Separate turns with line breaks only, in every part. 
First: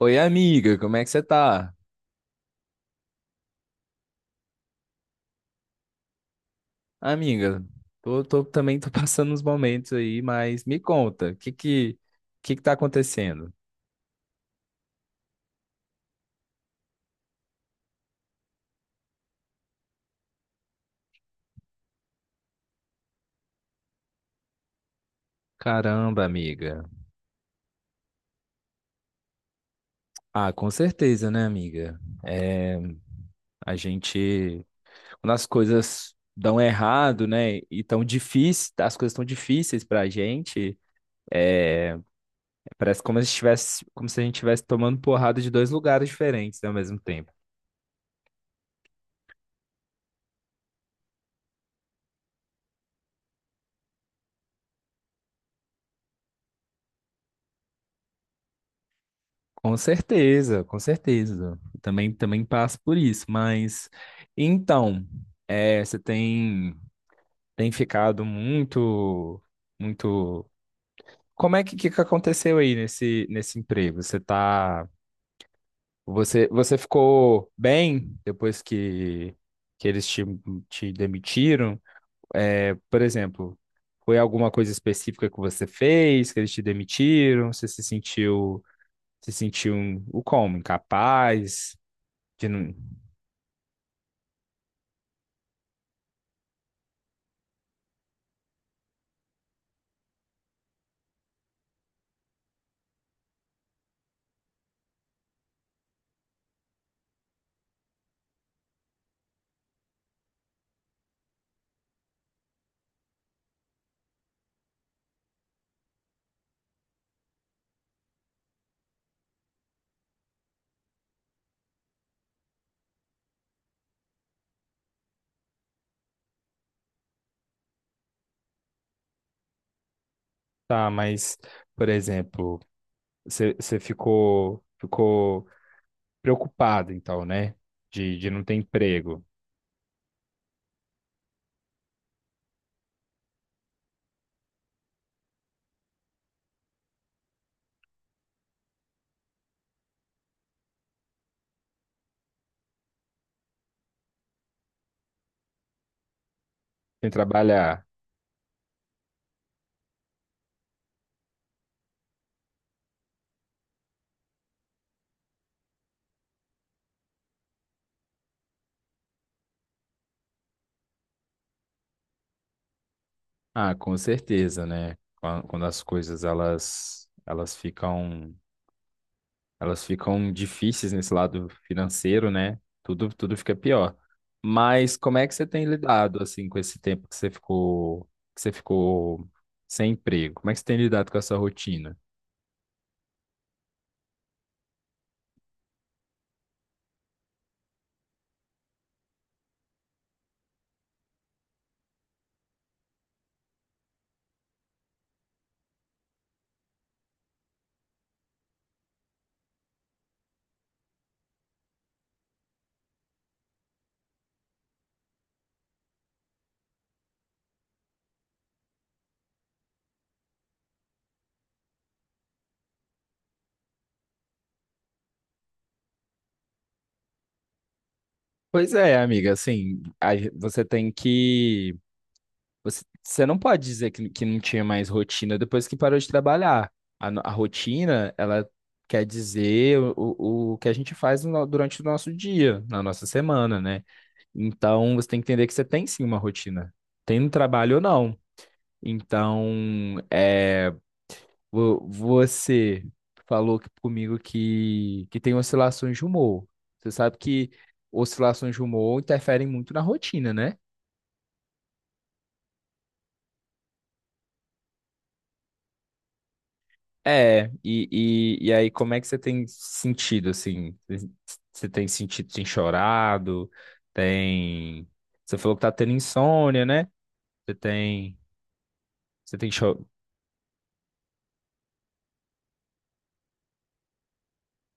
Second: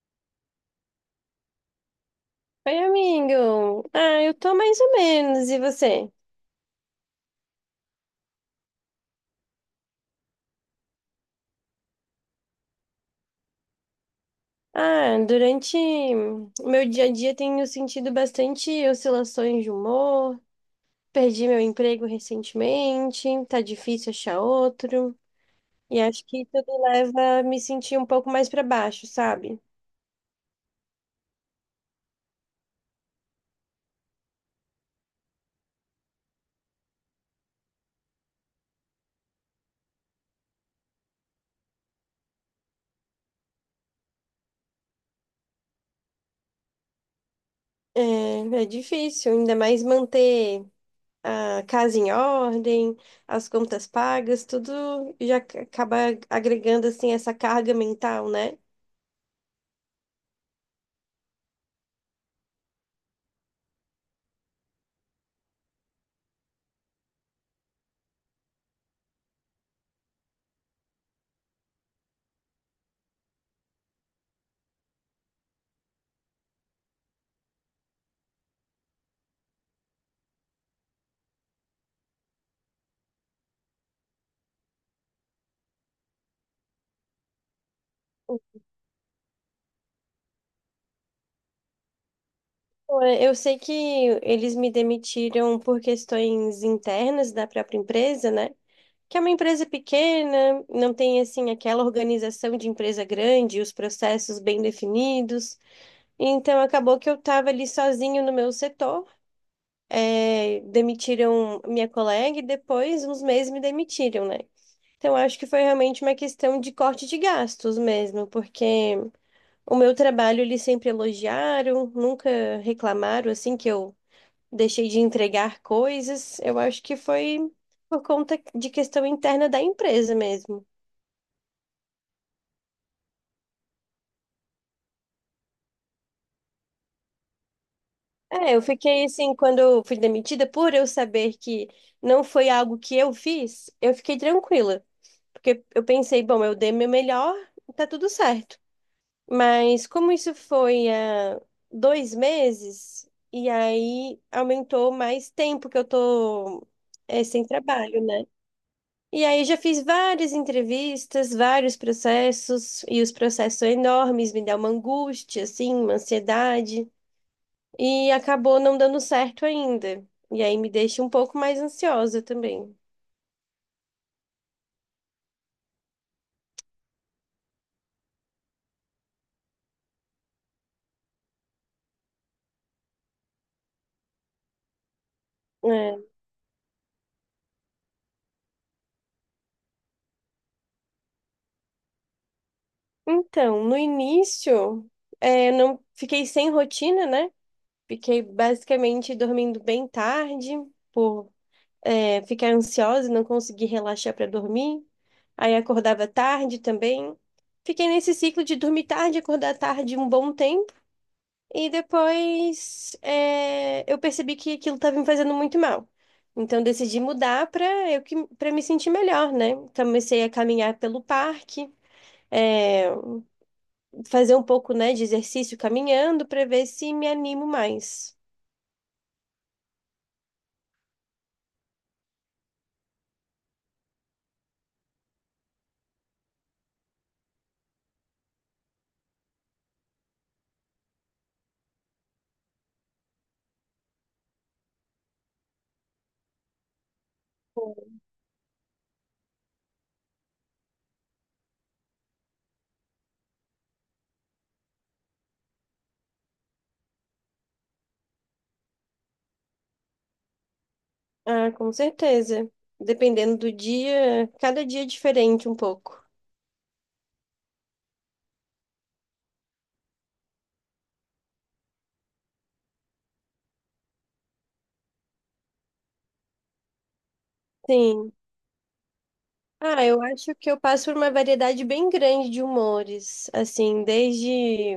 Oi, amiga, como é que você tá?
Oi, amigo. Eu tô mais ou menos. E você?
Amiga, também tô passando uns momentos aí, mas me conta, o que que tá acontecendo?
Ah, durante o meu dia a dia tenho sentido bastante oscilações de humor. Perdi meu emprego recentemente, tá difícil achar outro. E acho
Caramba,
que tudo
amiga.
leva a me sentir um pouco mais pra baixo, sabe?
Ah, com certeza, né, amiga? É, a gente, quando as coisas dão errado, né, e tão difícil, as coisas tão difíceis pra gente, é, parece como se estivesse, como se a gente estivesse tomando porrada de dois lugares diferentes, né, ao mesmo tempo.
É, é difícil, ainda mais manter a casa em ordem, as contas pagas, tudo já acaba agregando assim essa carga mental, né?
Com certeza, com certeza. Também, também passo por isso. Mas então, você tem ficado muito, muito. Como é que que aconteceu aí nesse emprego? Você tá, você ficou bem depois que que eles te demitiram? É, por exemplo, foi alguma coisa específica que você fez que eles te demitiram? Você se sentiu o como? Incapaz? De não...
Pô, eu sei que eles me demitiram por questões internas da própria empresa, né? Que é uma empresa pequena, não tem assim aquela organização de empresa grande, os processos bem definidos. Então acabou que eu estava ali sozinho no meu setor. É, demitiram minha colega e depois, uns meses, me demitiram, né? Então acho que foi realmente uma questão de corte de gastos mesmo, porque o meu trabalho eles sempre elogiaram, nunca reclamaram assim que eu deixei de entregar coisas. Eu acho que foi por conta de questão interna da empresa mesmo.
Tá, mas, por exemplo, você ficou, ficou preocupado, então, né? De não ter
É, eu fiquei
emprego,
assim, quando eu fui demitida, por eu saber que não foi algo que eu fiz, eu fiquei tranquila. Porque eu pensei, bom, eu dei meu melhor, tá tudo certo. Mas como isso foi há 2 meses, e aí aumentou mais tempo que eu tô,
sem
sem
trabalhar.
trabalho, né? E aí já fiz várias entrevistas, vários processos, e os processos são enormes, me dá uma angústia, assim, uma ansiedade, e acabou não dando certo ainda. E aí me deixa um pouco mais ansiosa também.
Ah, com certeza, né? Quando as coisas, elas, elas ficam difíceis nesse lado financeiro, né? Tudo, tudo fica pior. Mas como é que você tem
É.
lidado, assim, com esse tempo que você ficou sem emprego? Como é que você tem lidado com essa rotina?
Então, no início, eu não fiquei sem rotina, né? Fiquei basicamente dormindo bem tarde, por ficar ansiosa e não conseguir relaxar para dormir. Aí acordava tarde também. Fiquei nesse ciclo de dormir tarde, acordar tarde um bom tempo. E depois eu percebi que aquilo estava me fazendo muito mal. Então decidi mudar para eu que para me sentir melhor, né? Comecei a caminhar pelo parque, é, fazer um pouco, né, de exercício caminhando para ver se me animo mais.
Pois é, amiga, assim, a você tem que. Você, você não pode dizer que não tinha mais rotina depois que parou de trabalhar. A, no- A rotina, ela quer dizer o que a gente faz durante o nosso dia, na nossa semana, né? Então, você tem que entender que você tem sim uma rotina, tem no trabalho ou não. Então, eh, Você comigo que tem oscilações de humor. Você sabe que oscilações de humor interferem muito na rotina, né?
Ah, com certeza. Dependendo do dia, cada dia é diferente um pouco.
É, e, e aí como é que você tem sentido, assim? Você tem sentido, tem chorado, tem... Você falou que tá tendo insônia, né? Você
Sim.
tem... Você tem cho...
Ah, eu acho que eu passo por uma variedade bem grande de humores, assim, desde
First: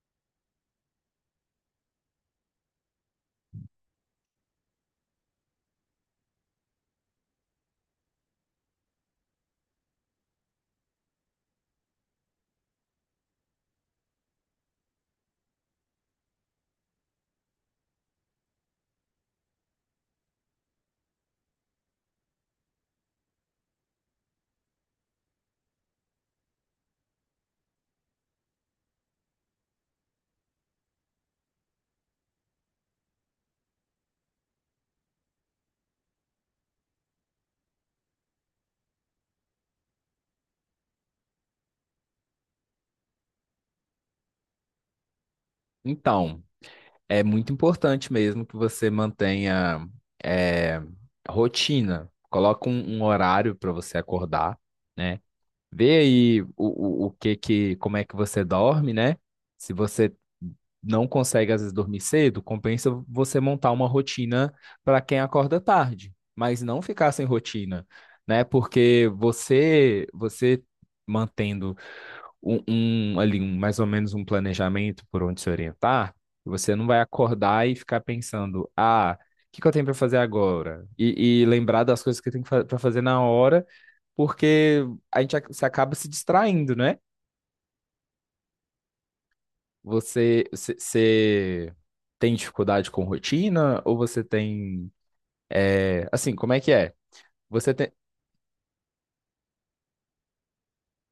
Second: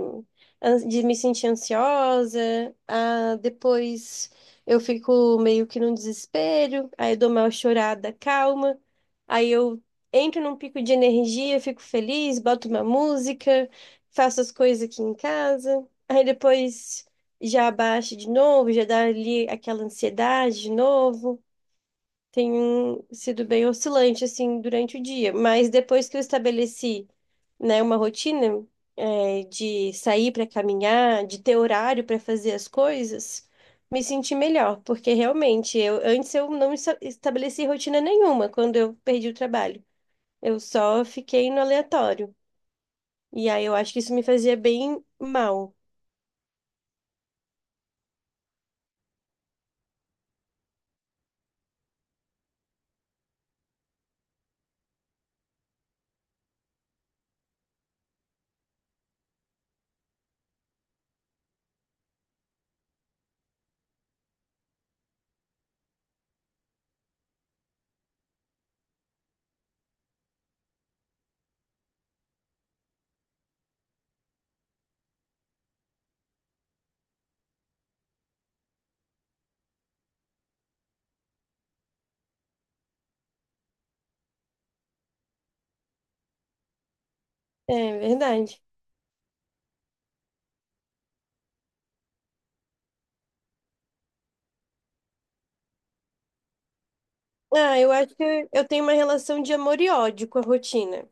de me sentir ansiosa, a depois eu fico meio que num desespero, aí eu dou uma chorada calma, aí eu entro num pico de energia, fico feliz, boto uma música, faço as coisas aqui em casa, aí depois já abaixo de novo, já dá ali aquela ansiedade de novo, tem sido bem oscilante assim durante o dia. Mas depois que eu estabeleci, né, uma rotina, de sair para caminhar, de ter horário para fazer as coisas, me senti melhor, porque realmente eu antes eu não estabeleci rotina nenhuma quando eu perdi o trabalho. Eu só fiquei no aleatório. E aí eu acho que isso me fazia bem mal.
Então, é muito importante mesmo que você mantenha é, rotina. Coloca um, um horário para você acordar, né? Vê aí o que que, como é que você dorme, né? Se você não consegue às vezes dormir cedo, compensa você montar uma rotina para quem acorda tarde, mas não ficar sem rotina, né? Porque você mantendo um, ali um, mais ou menos um planejamento por onde se orientar, você não vai acordar e ficar pensando, ah, o que que eu tenho para fazer agora? E lembrar das coisas que tem para fazer na hora, porque você acaba se distraindo, né?
É verdade.
Você, você tem dificuldade com rotina ou você tem, é, assim, como é que é? Você
Ah, eu
tem,
acho que eu tenho uma relação de amor e ódio com a rotina,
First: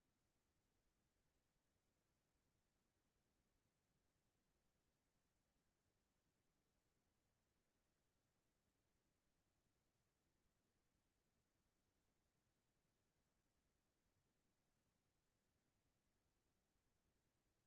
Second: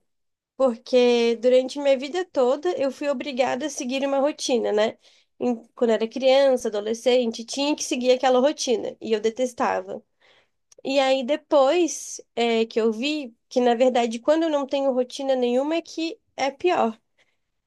porque durante minha vida toda eu fui obrigada a seguir uma rotina, né? Quando era criança, adolescente, tinha que seguir aquela rotina e eu detestava. E aí depois que eu vi que, na verdade, quando eu não tenho rotina nenhuma é que é pior.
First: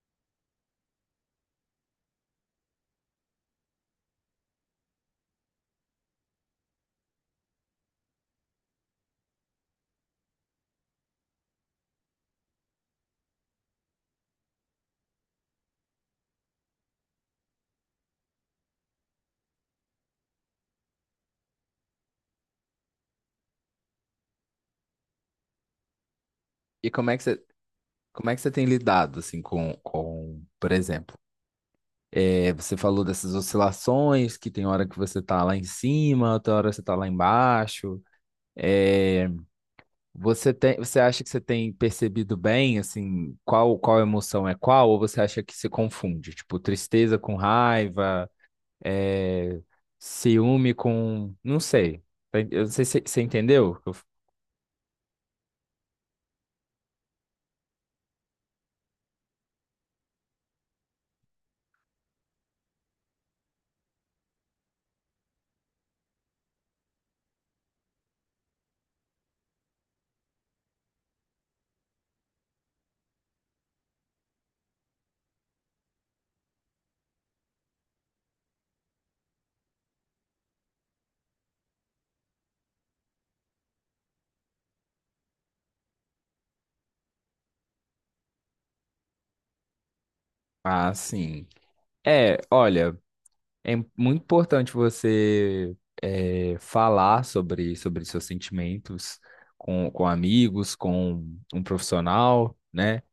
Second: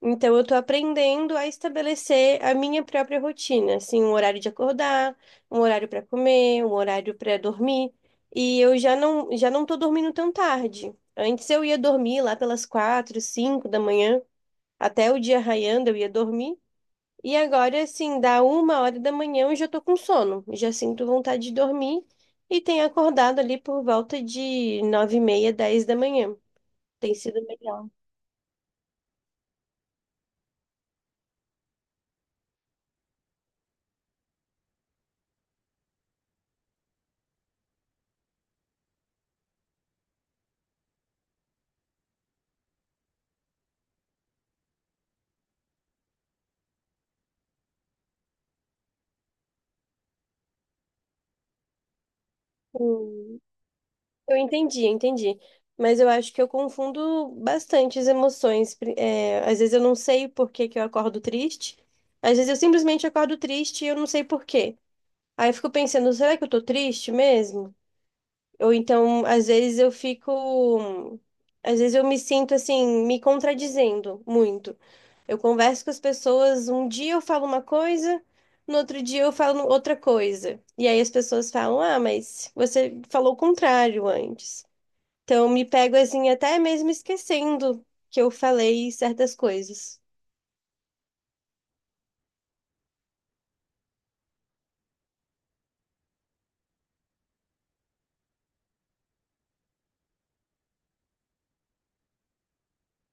Então, eu tô aprendendo a estabelecer a minha própria rotina, assim, um horário de acordar, um horário para comer, um horário para dormir. E eu já não tô dormindo tão tarde. Antes eu ia dormir lá pelas 4, 5 da manhã, até o dia raiando eu ia dormir. E agora, assim, dá 1 hora da manhã eu já tô com sono, já sinto vontade de dormir e tenho acordado ali por volta de 9h30, 10 da manhã.
e
Tem sido melhor.
como é que você tem lidado assim com, por exemplo? É, você falou dessas oscilações, que tem hora que você tá lá em cima, outra hora você tá lá embaixo. É, você tem, você acha que você tem percebido bem, assim, qual emoção é qual, ou você acha que se confunde? Tipo, tristeza com raiva, é, ciúme com, não sei. Eu não sei se você entendeu?
Eu entendi. Mas eu acho que eu confundo bastante as emoções. Às vezes eu não sei por que que eu acordo triste. Às vezes eu simplesmente acordo triste e eu não sei por quê. Aí eu fico pensando, será que eu tô triste mesmo? Ou então, às vezes eu fico. Às vezes eu me sinto assim, me contradizendo muito. Eu converso com as pessoas, um dia eu falo uma coisa, no outro dia eu falo outra coisa. E aí as pessoas falam, ah, mas você falou o contrário antes. Então, me pego assim, até mesmo esquecendo que eu falei certas coisas.
Ah, sim. É, olha. É muito importante você falar sobre, sobre seus sentimentos com amigos, com um profissional, né?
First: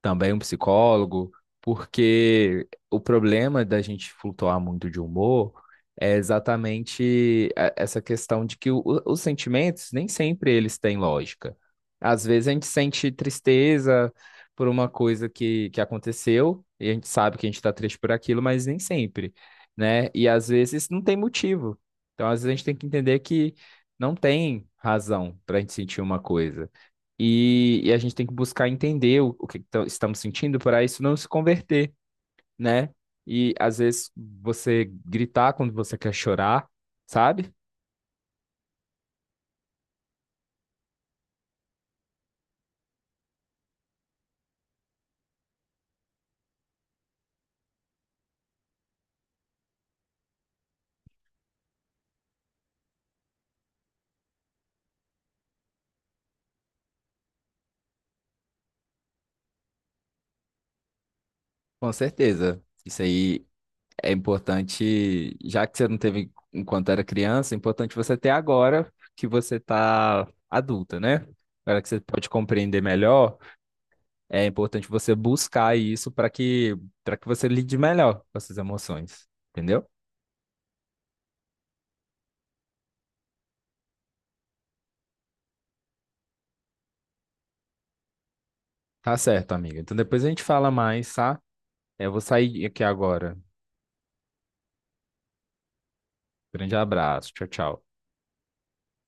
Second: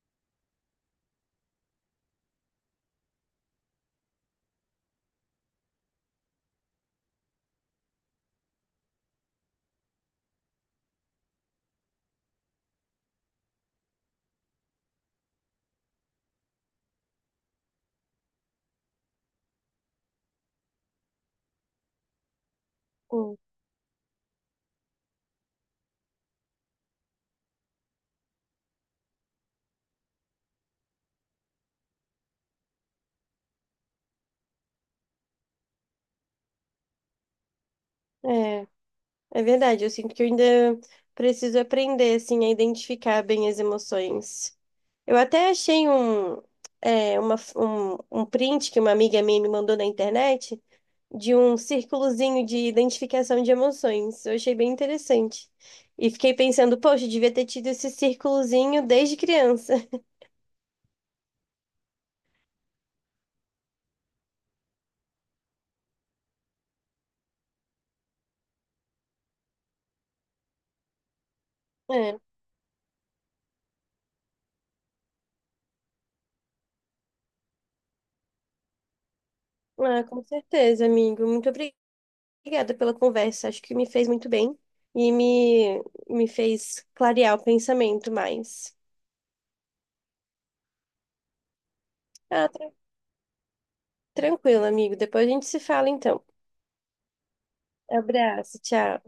Também um psicólogo, porque o problema da gente flutuar muito de humor é exatamente essa questão de que os sentimentos nem sempre eles têm lógica. Às vezes a gente sente tristeza por uma coisa que aconteceu e a gente sabe que a gente está triste por aquilo, mas nem sempre, né? E às vezes não tem motivo. Então, às vezes a gente tem que entender
Hum.
que não tem razão para a gente sentir uma coisa. E a gente tem que buscar entender o que que estamos sentindo para isso não se converter, né? E às vezes você gritar quando você quer chorar, sabe?
É, é verdade. Eu sinto que eu ainda preciso aprender, assim, a identificar bem as emoções. Eu até achei um print que uma amiga minha me mandou na internet, de um círculozinho de identificação de emoções. Eu achei bem interessante. E fiquei pensando, poxa, eu devia ter tido esse círculozinho desde criança.
Com certeza. Isso aí é importante, já que você não teve enquanto era criança, é importante você ter agora que você tá adulta, né? Agora que você
É.
pode compreender melhor, é importante você buscar isso para que você lide melhor com essas emoções, entendeu?
Ah, com certeza, amigo. Muito obrigada. Obrigada pela conversa, acho que me fez muito bem e me, me fez clarear o pensamento mais.
Tá certo, amiga. Então depois a gente fala mais, tá? É, eu vou
Ah,
sair aqui agora.
tranquilo, amigo. Depois a gente se fala então.
Grande abraço. Tchau, tchau.
Abraço, tchau.